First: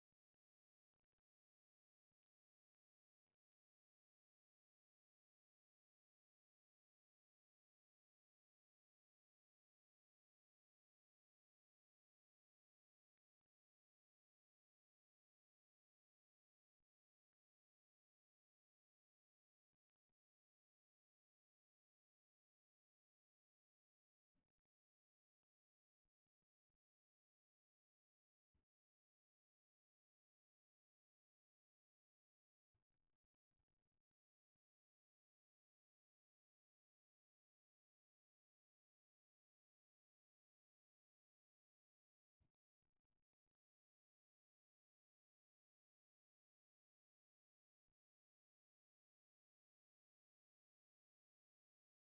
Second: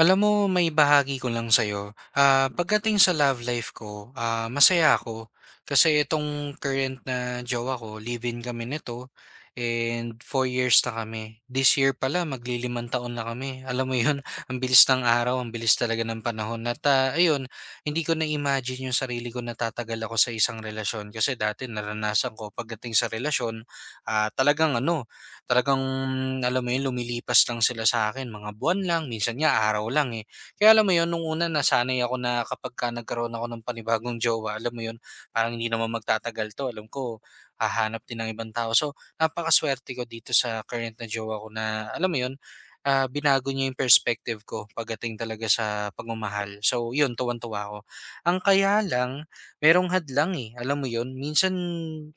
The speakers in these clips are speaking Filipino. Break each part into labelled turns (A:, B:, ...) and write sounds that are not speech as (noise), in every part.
A: Alam mo, may bahagi ko lang sa'yo. Pagdating sa love life ko, masaya ako. Kasi itong current na jowa ko, live-in kami nito. And 4 years na kami. This year pala, maglilima5 taon na kami. (laughs) Alam mo yun, (laughs) ang bilis ng araw, ang bilis talaga ng panahon. At ayun, hindi ko na-imagine yung sarili ko natatagal ako sa isang relasyon. Kasi dati naranasan ko pagdating sa relasyon, ah, talagang ano, Talagang alam mo yun, lumilipas lang sila sa akin mga buwan lang, minsan nga araw lang, eh. Kaya alam mo yun, nung una nasanay ako na kapagka nagkaroon ako ng panibagong jowa, alam mo yun, parang hindi naman magtatagal 'to, alam ko hahanap din ng ibang tao. So, napakaswerte ko dito sa current na jowa ko na alam mo yun, binago niya yung perspective ko pagdating talaga sa pagmamahal. So yun, tuwang-tuwa ako. Ang kaya lang, merong hadlang, eh, alam mo yun? Minsan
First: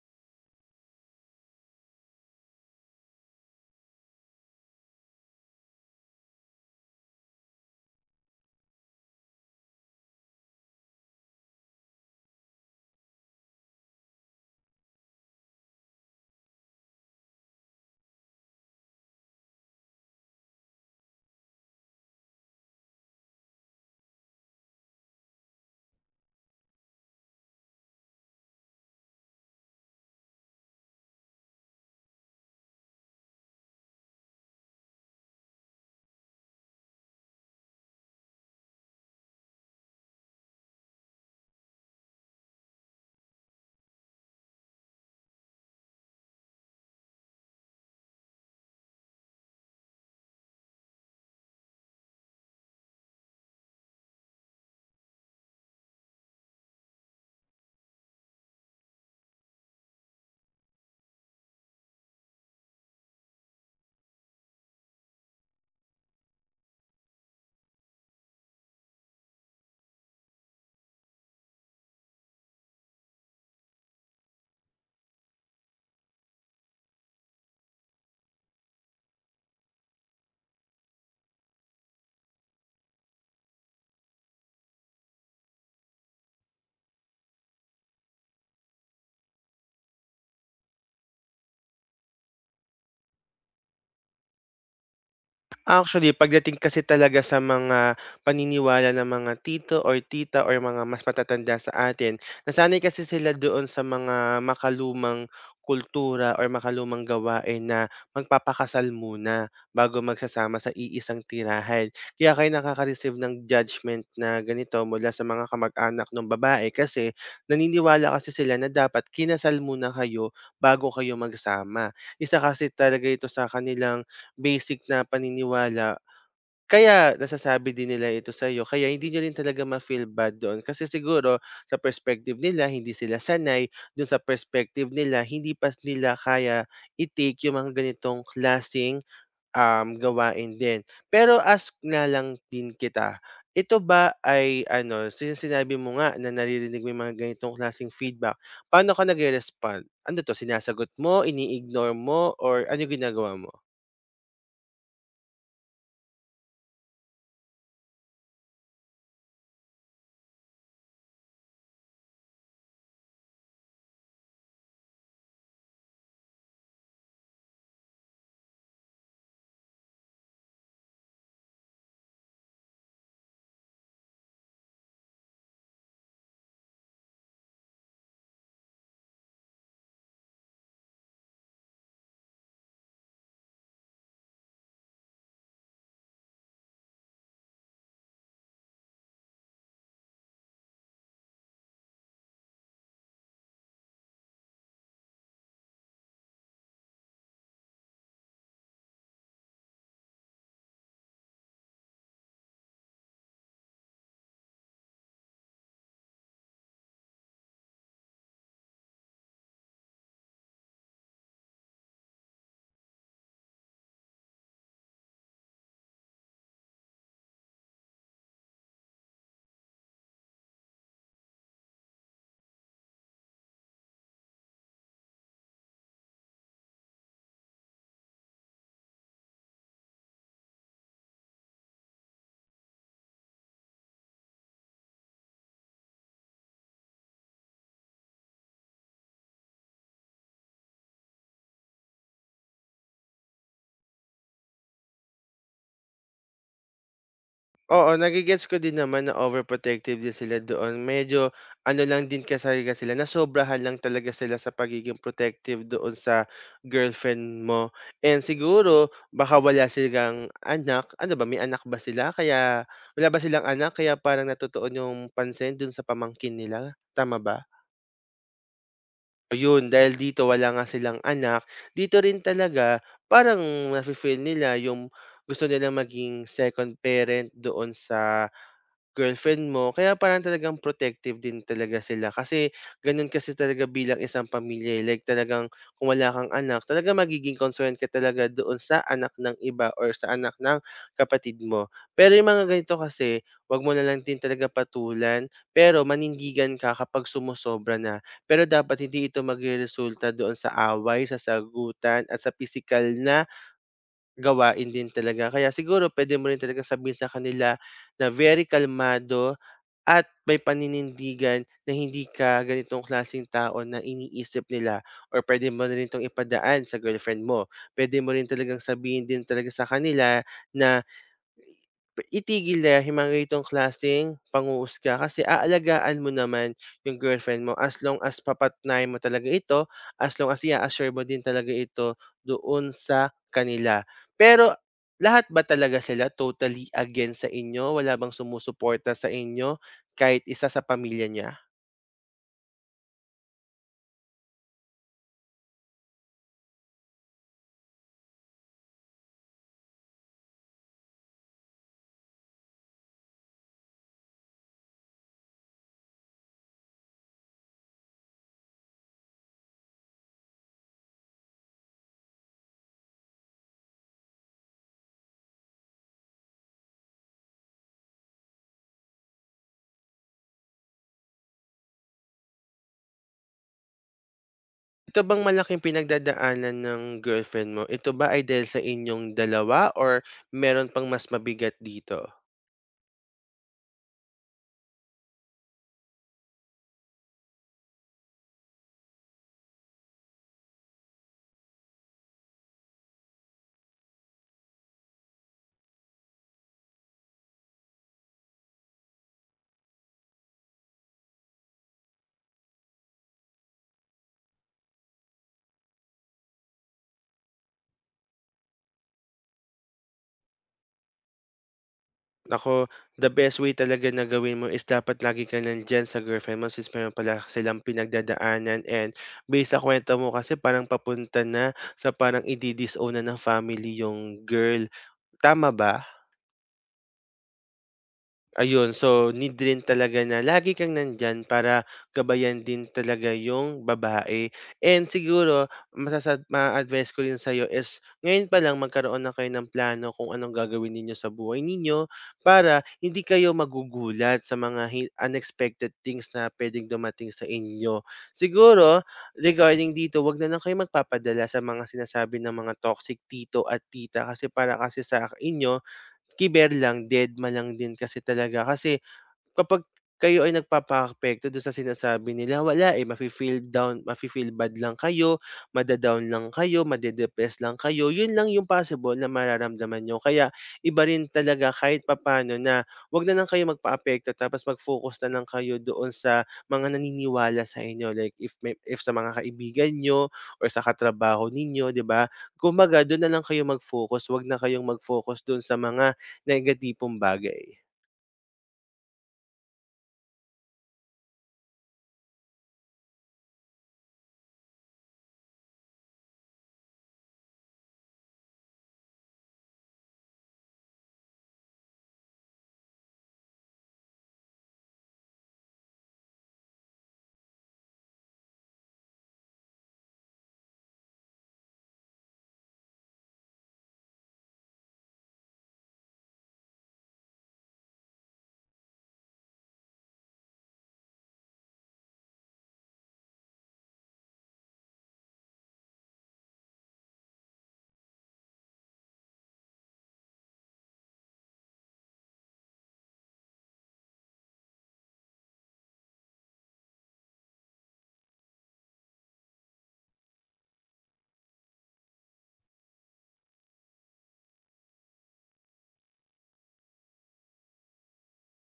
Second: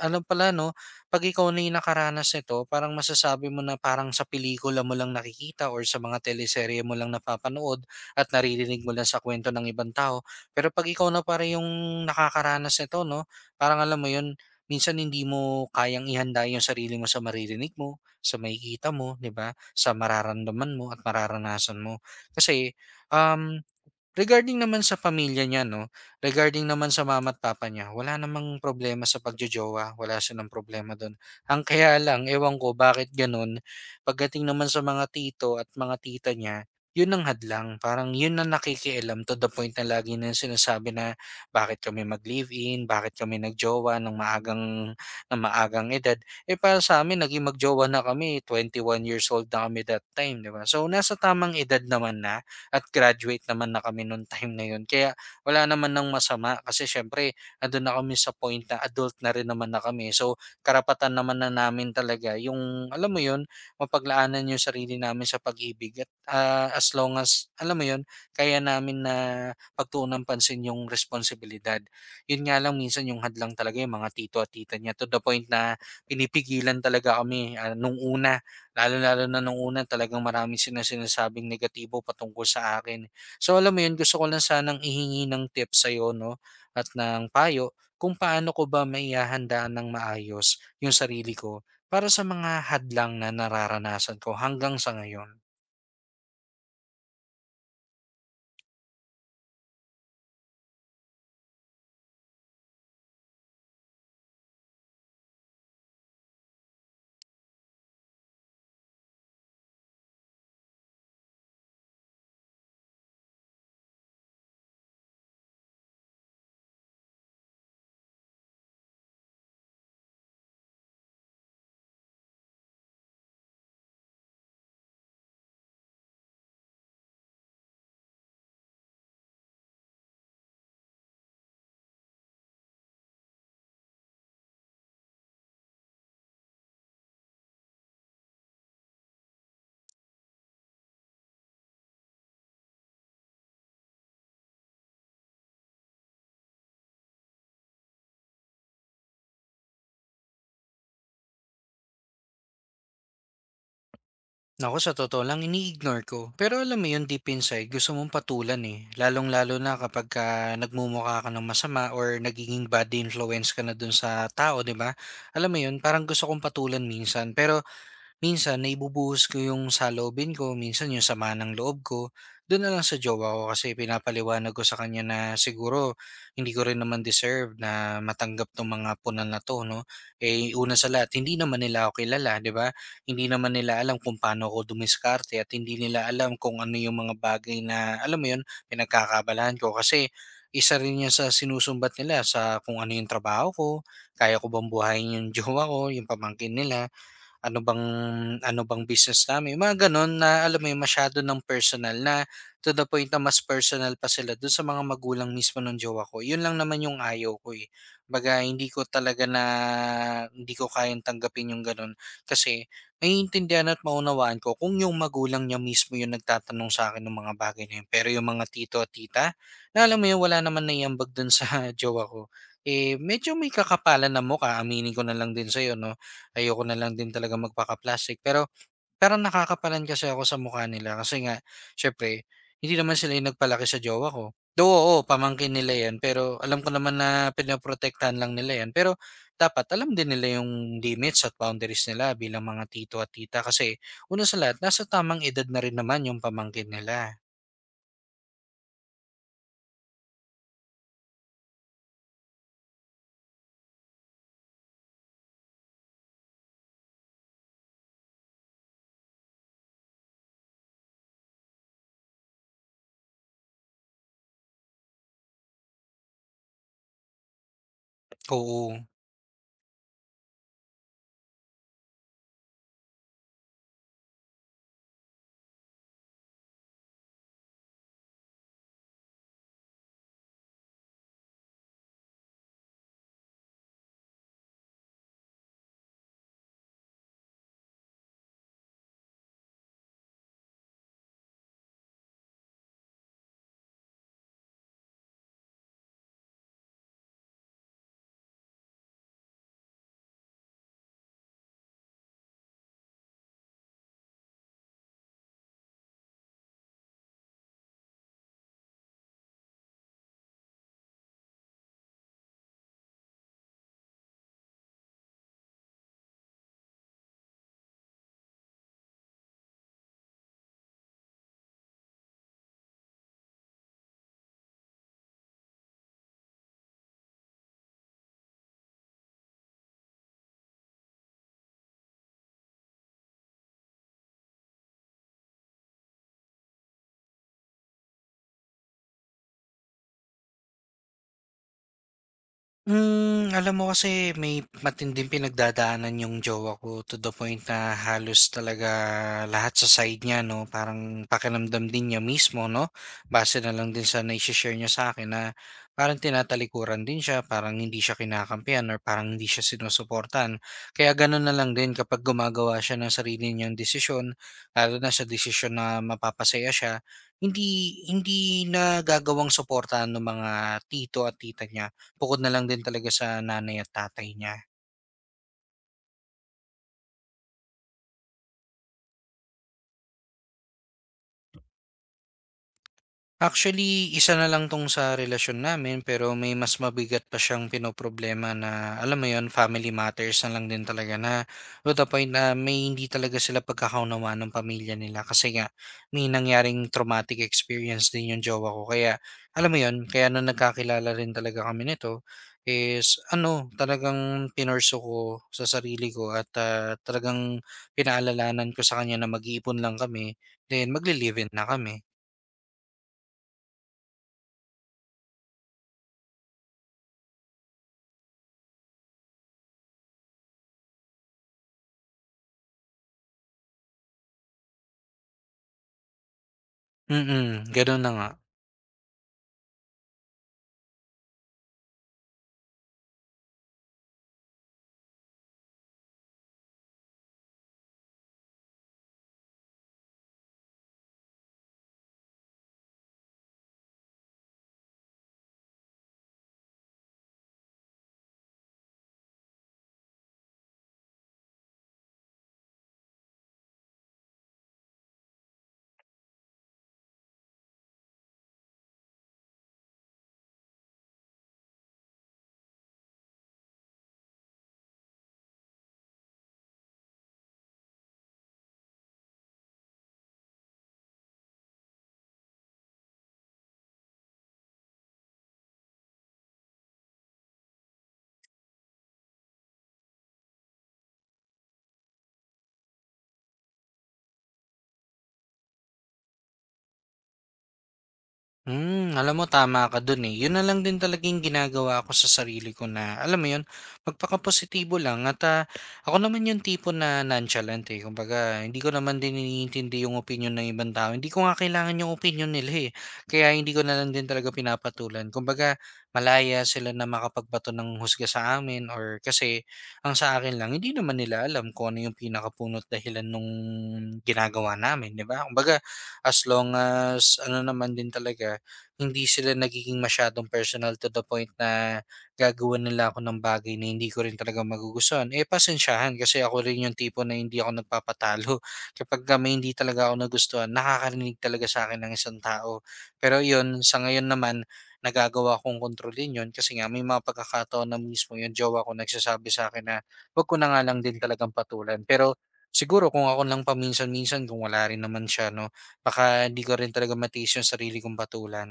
A: ano pala 'no, 'pag ikaw na yung nakaranas nito parang masasabi mo na parang sa pelikula mo lang nakikita or sa mga teleserye mo lang napapanood at naririnig mo lang sa kuwento ng ibang tao. Pero 'pag ikaw na pare yung nakakaranas nito 'no, parang alam mo yun, minsan hindi mo kayang ihanda yung sarili mo sa maririnig mo, sa makikita mo, 'di ba, sa mararamdaman mo at mararanasan mo. Kasi, um regarding naman sa pamilya niya 'no, regarding naman sa mama at papa niya, wala namang problema sa pagjojowa, wala silang problema do'n. Ang (laughs) kaya lang, ewan ko bakit gano'n, pagdating naman sa mga tito at mga tita niya, 'yun ang hadlang. Parang 'yun ang nakikialam to the point na lagi nilang sinasabi na, "Bakit kami mag-live-in, bakit kami nagjowa ng maagang edad." Eh, para sa sa'min naging magjowa na kami, 21 years old na kami that time, 'di ba? So, nasa tamang edad naman na at graduate naman na kami nung time na yun. Kaya wala naman ng masama kasi syempre andun na kami sa point na adult na rin naman na kami. So karapatan naman na namin talaga yung alam mo yun, mapaglaanan yung sarili namin sa pag-ibig at as long as alam mo yun, kaya namin na pagtuunan pansin yung responsibilidad. Yun nga lang minsan yung hadlang talaga yung mga tito at tita niya to the point na pinipigilan talaga kami nung una. Lalong-lalo na nung una talagang marami silang sinasabing negatibo patungkol sa akin. So alam mo yun, gusto ko lang sanang ihingi ng tips sa'yo 'no, at ng payo kung paano ko ba maihahandaan ng maayos yung sarili ko para sa mga hadlang na nararanasan ko hanggang sa ngayon.
B: Actually, pagdating kasi talaga sa mga paniniwala ng mga tito or tita or mga mas matatanda sa atin, nasanay kasi sila doon sa mga makalumang kultura or makalumang gawain na magpapakasal muna bago magsasama sa iisang tirahan. Kaya kayo nakaka-receive ng judgment na ganito mula sa mga kamag-anak ng babae kasi naniniwala kasi sila na dapat kinasal muna kayo bago kayo magsama. Isa kasi talaga ito sa kanilang basic na paniniwala. Kaya nasasabi din nila ito sa'yo, kaya hindi niyo rin talaga ma-feel bad doon kasi siguro sa perspective nila hindi sila sanay, do'n sa perspective nila hindi pa nila kaya i-take yung mga ganitong klaseng, gawain din. Pero ask na lang din kita, ito ba ay ano, since sinabi mo nga na naririnig mo yung mga ganitong klaseng feedback, paano ka nag respond? Ano 'to, sinasagot mo, ini-ignore mo, or ano yung ginagawa mo?
A: Naku, sa totoo lang ini-ignore ko. Pero alam mo yun, deep inside gusto mong patulan, eh. Lalong-lalo na kapagka nagmumukha ka ng masama or nagiging bad influence ka na dun sa tao, 'di ba? Alam mo yun, parang gusto kong patulan minsan pero minsan naibubuhos ko yung saloobin ko, minsan yung sama ng loob ko. Do'n na lang sa jowa ko kasi pinapaliwanag ko sa kanya na siguro hindi ko rin naman deserve na matanggap 'tong mga punan na 'to 'no. Eh, una sa lahat hindi naman nila ako kilala, 'di ba? Hindi naman nila alam kung paano ako dumiskarte at hindi nila alam kung ano yung mga bagay na, alam mo 'yun, pinagkakaabalahan ko. Kasi isa rin 'yan sa sinusumbat nila sa kung ano yung trabaho ko, kaya ko bang buhayin yung (laughs) jowa ko, yung pamangkin nila ano bang ano bang business namin. Yung mga gano'n na alam mo yun masyado ng personal na to the point na mas personal pa sila dun sa mga magulang mismo ng jowa ko. Yun lang naman yung ayaw ko eh. Baga hindi ko talaga na hindi ko kayang tanggapin yung gano'n kasi maiintindihan at maunawaan ko kung yung magulang niya mismo yung nagtatanong sa akin ng mga bagay na yun. Pero yung mga tito at tita, na alam mo yun, wala naman naiambag dun sa (laughs) jowa ko. Eh, medyo may kakapalan na mukha, aminin ko na lang din sa'yo, no? Ayoko na lang din talaga magpaka-plastic pero parang nakakapalan kasi ako sa mukha nila kasi nga siyempre hindi naman sila yung nagpalaki sa jowa ko. Though, oo, pamangkin nila yan pero alam ko naman na pinaprotektahan lang nila yan pero dapat alam din nila yung limits at boundaries nila bilang mga tito at tita kasi una sa lahat nasa tamang edad na rin naman yung pamangkin nila.
B: Oo, nagigets ko din naman na overprotective din sila doon. Medyo ano lang din kasi sila, nasobrahan lang talaga sila sa pagiging protective doon sa girlfriend mo. And siguro, baka wala silang anak. Ano ba, may anak ba sila? Kaya, wala ba silang anak? Kaya parang natutuon yung pansin doon sa pamangkin nila. Tama ba?
A: Oo.
B: Yun, dahil dito wala nga silang anak, dito rin talaga parang nafe-feel nila yung gusto nila maging second parent doon sa girlfriend mo, kaya parang talagang protective din talaga sila kasi ganun kasi talaga bilang isang pamilya, eh, like talagang kung wala kang anak, talagang magiging concerned ka talaga doon sa anak ng iba or sa anak ng kapatid mo. Pero yung mga ganito kasi, wag mo na lang din talaga patulan, pero manindigan ka kapag sumusobra na. Pero dapat hindi ito magresulta doon sa away, sa sagutan, at sa physical na gawain din talaga. Kaya siguro pwede mo rin talaga sabihin sa kanila na very kalmado at may paninindigan na hindi ka ganitong klaseng tao na iniisip nila, or pwede mo na rin 'tong ipadaan sa girlfriend mo. Pwede mo rin talagang sabihin din talaga sa kanila na itigil na yung mga ganitong klaseng panghuhusga kasi aalagaan mo naman yung girlfriend mo as long as papatnay mo talaga ito, as long as i assure mo din talaga ito doon sa kanila. Pero lahat ba talaga sila totally against sa inyo? Wala bang sumusuporta sa inyo kahit isa sa pamilya niya?
A: Hmm, alam mo kasi may matinding pinagdadaanan yung jowa ko to the point na halos talaga lahat sa side niya, no? Parang pakiramdam din niya mismo, no? Base na lang din sa naishishare niya sa akin na parang tinatalikuran din siya, parang hindi siya kinakampihan or parang hindi siya sinusuportan. Kaya ganun na lang din kapag gumagawa siya ng sarili niyang desisyon, lalo na sa desisyon na mapapasaya siya, hindi hindi na gagawang suportahan ng mga tito at tita niya bukod na lang din talaga sa nanay at tatay niya.
B: Ito bang malaking pinagdadaanan ng girlfriend mo? Ito ba ay dahil sa inyong dalawa or meron pang mas mabigat dito?
A: Actually, isa na lang 'tong sa relasyon namin, pero may mas mabigat pa siyang pinoproblema na, alam mo yon family matters na lang din talaga na to the point na may hindi talaga sila pagkakaunawaan ng pamilya nila kasi nga may nangyaring traumatic experience din yung jowa ko. Kaya alam mo yon kaya nung nagkakilala rin talaga kami nito is ano, talagang pinorso ko sa sarili ko at, talagang pinaalalanan ko sa kanya na mag-iipon lang kami, then magle-live-in na kami.
B: Naku, the best way talaga na gawin mo is dapat lagi ka nandiyan sa girlfriend mo since meron pala silang pinagdadaanan, and based sa kwento mo kasi parang papunta na sa parang idi-disown na ng family yung girl. Tama ba?
A: Mm, gano'n na nga.
B: Ayun, so need rin talaga na lagi kang nandiyan para gabayan din talaga yung babae. And siguro masasa ma a ko rin sa'yo is ngayon pa lang magkaroon na kayo ng plano kung anong gagawin ninyo sa buhay ninyo para hindi kayo magugulat sa mga unexpected things na puwedeng dumating sa inyo. Siguro regarding dito, 'wag na lang kayong magpapadala sa mga sinasabi ng mga toxic tito at tita kasi para kasi sa inyo kiber lang, dedma lang din kasi talaga kasi, kapag kayo ay nagpapaapekto do'n sa sinasabi nila, wala, eh, mafe-feel down mafe-feel bad lang kayo, mada lang kayo, made lang kayo, 'yun lang yung possible na mararamdaman niyo. Kaya iba rin talaga kahit papaano na 'wag na lang kayo magpaapekto tapos mag-focus na lang kayo doon sa mga naniniwala sa inyo, like if may if sa mga kaibigan niyo or sa katrabaho ninyo, 'di ba? Kumbaga do'n na lang kayo mag-focus, 'wag na kayong mag-focus do'n sa mga negatipong bagay.
A: Hmm, alam mo tama ka dun, eh. Yun na lang din talagang ginagawa ko sa sarili ko na, alam mo yun, positibo lang at, ako naman yung tipo na nonchalant, eh. Kumbaga, hindi ko naman din iniintindi yung opinyon ng ibang tao. Hindi ko nga kailangan yung opinyon nila, eh. Kaya hindi ko na lang din talaga pinapatulan. Kumbaga, malaya sila na makapagbato ng husga sa amin or kasi ang sa akin lang, hindi naman nila alam kung ano yung pinakapunot dahilan nung ginagawa namin, di ba? Kumbaga, as long as ano naman din talaga hindi sila nagiging masyadong personal to the point na gagawan nila ako ng bagay na hindi ko rin talaga magugustuhan. Eh, pasensyahan kasi ako rin yung tipo na hindi ako nagpapatalo. (laughs) Kapag ka may hindi talaga ako nagustuhan, nakakarinig talaga sa akin ng isang tao. Pero yun, sa ngayon naman, nagagawa kong kontrolin yun kasi nga may mga pagkakataon na mismo yung jowa ko nagsasabi sa akin na wag ko na nga lang din talagang patulan. Pero siguro kung ako lang paminsan-minsan kung wala rin naman siya, no, baka di ko rin talaga matiis yung sarili kong patulan.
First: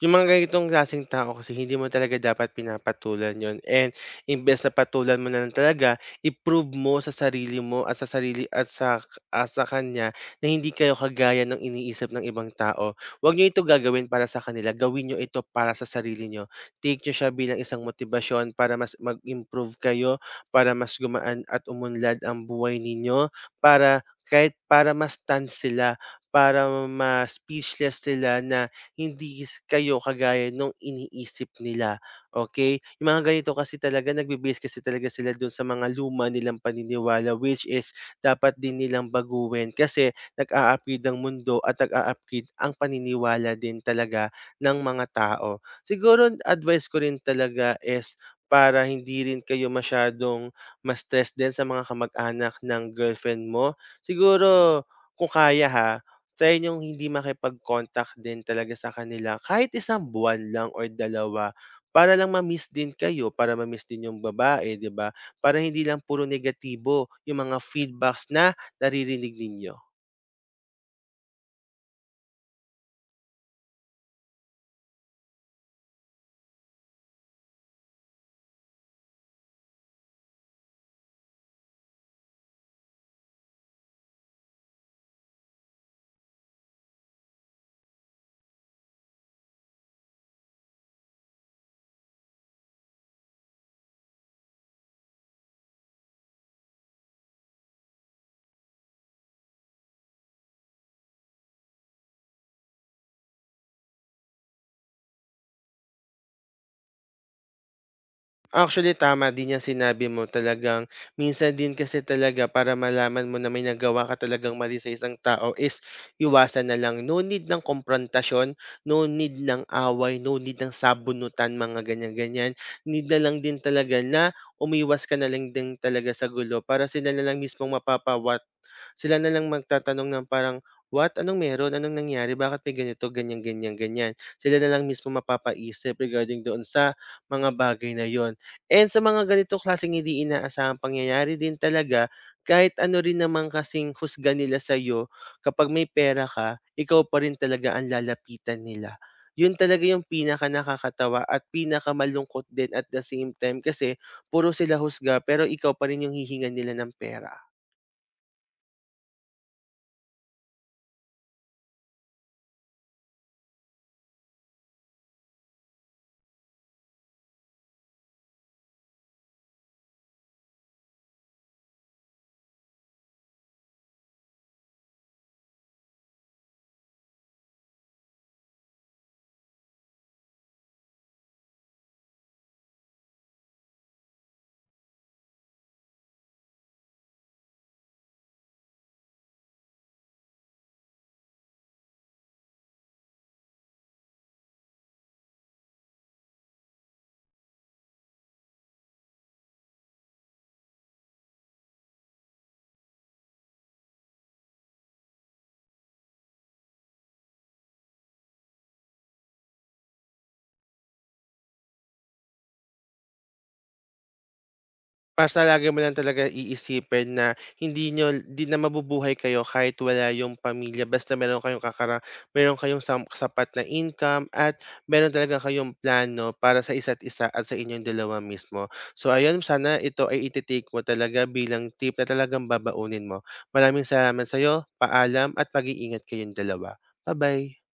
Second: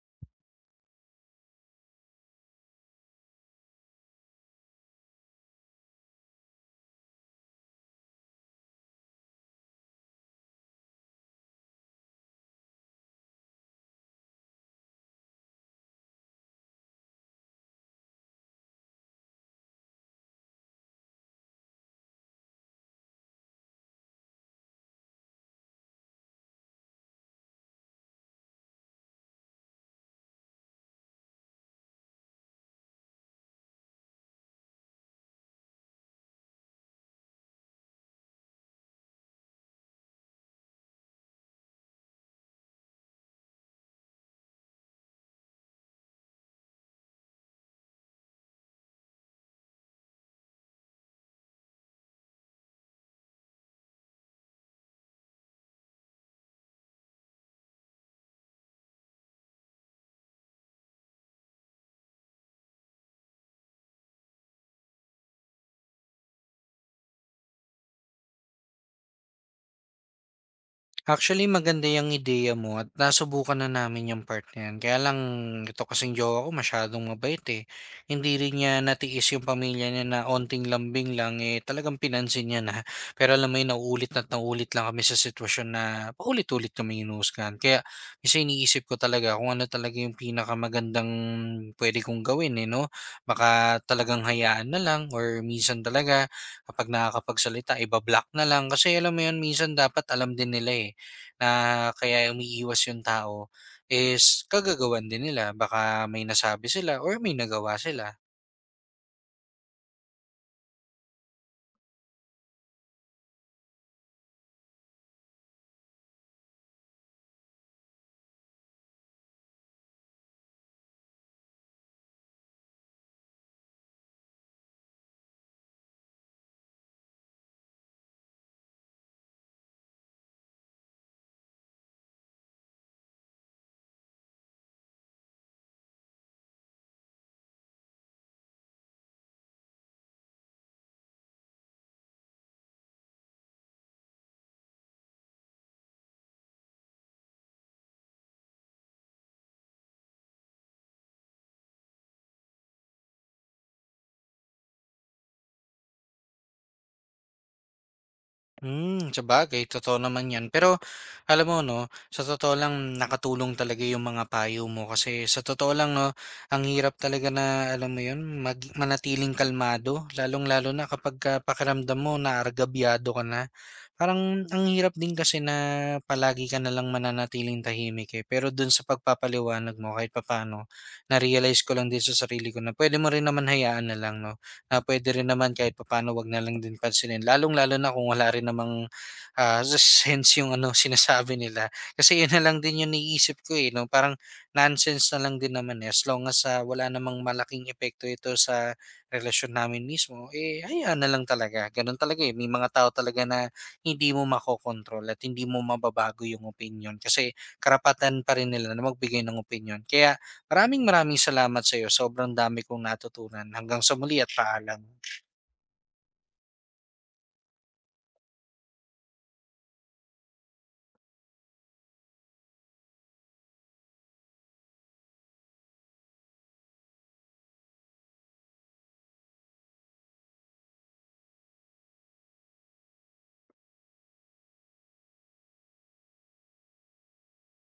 B: Yung mga ganitong klaseng tao kasi hindi mo talaga dapat pinapatulan yon, and imbes na patulan mo na lang talaga, i-prove mo sa sarili mo at sa sarili at sa kanya na hindi kayo kagaya ng iniisip ng ibang tao. Huwag niyo ito gagawin para sa kanila, gawin niyo ito para sa sarili niyo. Take niyo siya bilang isang motibasyon para mas mag-improve kayo, para mas gumaan at umunlad ang buhay ninyo, para kahit para mas stunned sila, para mas speechless sila na hindi kayo kagaya nung iniisip nila, okay? Yung mga ganito kasi talaga nagbe-base kasi talaga sila dun sa mga luma nilang paniniwala, which is dapat din nilang baguhin kasi nag-a-upgrade ang mundo at nag-a-upgrade ang paniniwala din talaga ng mga tao. Siguro advice ko rin talaga is para hindi rin kayo masyadong ma-stress din sa mga kamag-anak ng girlfriend mo, siguro kung kaya ha sa inyong hindi makipag-contact din talaga sa kanila kahit isang buwan lang or dalawa para lang ma-miss din kayo, para ma-miss din yung babae, 'di ba? Para hindi lang puro negatibo yung mga feedbacks na naririnig ninyo.
A: Actually, maganda yung ideya mo at nasubukan na namin yung part na 'yan. Kaya lang ito kasing jowa ko masyadong mabait, eh. Hindi rin niya natiis 'yung pamilya niya na onting lambing lang, eh, talagang pinansin niya na. (laughs) Pero alam mo 'yun, naulit at naulit lang kami sa sitwasyon na paulit-ulit kami hinuhusgahan. Kaya minsan iniisip ko talaga kung ano talaga 'yung pinakamagandang pwede kong gawin, eh, 'no? Baka talagang hayaan na lang or minsan talaga kapag nakakapagsalita ibablock na lang. Kasi alam mo 'yun, minsan dapat alam din nila, eh, na kaya umiiwas yung tao is kagagawan din nila. Baka may nasabi sila or may nagawa sila.
B: Actually, tama din yang sinabi mo. Talagang minsan din kasi talaga para malaman mo na may nagawa ka talagang mali sa isang tao is iwasan na lang. No need ng komprontasyon, no need ng away, no need ng sabunutan, mga ganyan-ganyan. Need na lang din talaga na umiwas ka na lang din talaga sa gulo para sila na lang mismong mapapawat. Sila na lang magtatanong ng parang, what? Anong meron? Anong nangyari? Bakit may ganito? Ganyan, ganyan, ganyan. Sila na lang mismo mapapaisip regarding doon sa mga bagay na yon. And sa mga ganito klaseng hindi inaasahang pangyayari din talaga, kahit ano rin naman kasing husga nila sa'yo, kapag may pera ka, ikaw pa rin talaga ang lalapitan nila. Yun talaga yung pinakanakakatawa at pinakamalungkot din at the same time kasi puro sila husga pero ikaw pa rin yung hihingan nila ng pera.
A: Hmm, sabagay totoo naman 'yan. Pero alam mo 'no, sa totoo lang nakatulong talaga yung mga payo mo kasi sa totoo lang 'no, ang hirap talaga na alam mo 'yun, mag manatiling kalmado lalong-lalo na kapagka pakiramdam mo naargabyado ka na. Parang ang hirap din kasi na palagi ka na lang mananatiling tahimik, eh. Pero dun sa pagpapaliwanag mo kahit papaano, na-realize ko lang din sa sarili ko na pwede mo rin naman hayaan na lang 'no, puwede rin naman kahit papaano 'wag na lang din pansinin. Lalong-lalo na kung wala rin namang, sense yung ano sinasabi nila. Kasi yun na lang din yung naiisip ko, eh, 'no, parang nonsense na lang din naman, eh, as long as, wala namang malaking epekto ito sa relasyon namin mismo, eh, hayaan na lang talaga. Ganun talaga, eh, may mga tao talaga na hindi mo makokontrol at hindi mo mababago yung opinyon kasi karapatan pa rin nila na magbigay ng opinyon. Kaya maraming maraming salamat sa'yo, sobrang dami kong natutunan. Hanggang sa muli at paalam.
B: Basta lagi mo lang talaga iisipin na hindi niyo hindi na mabubuhay kayo kahit wala yung pamilya, basta meron kayong meron kayong sapat na income at meron talaga kayong plano para sa isa't isa at sa inyong dalawa mismo. So ayun, sana ito ay iti mo talaga bilang tip na talagang babaunin mo. Maraming salamat sa'yo, paalam at mag-iingat kayong dalawa. Bye bye.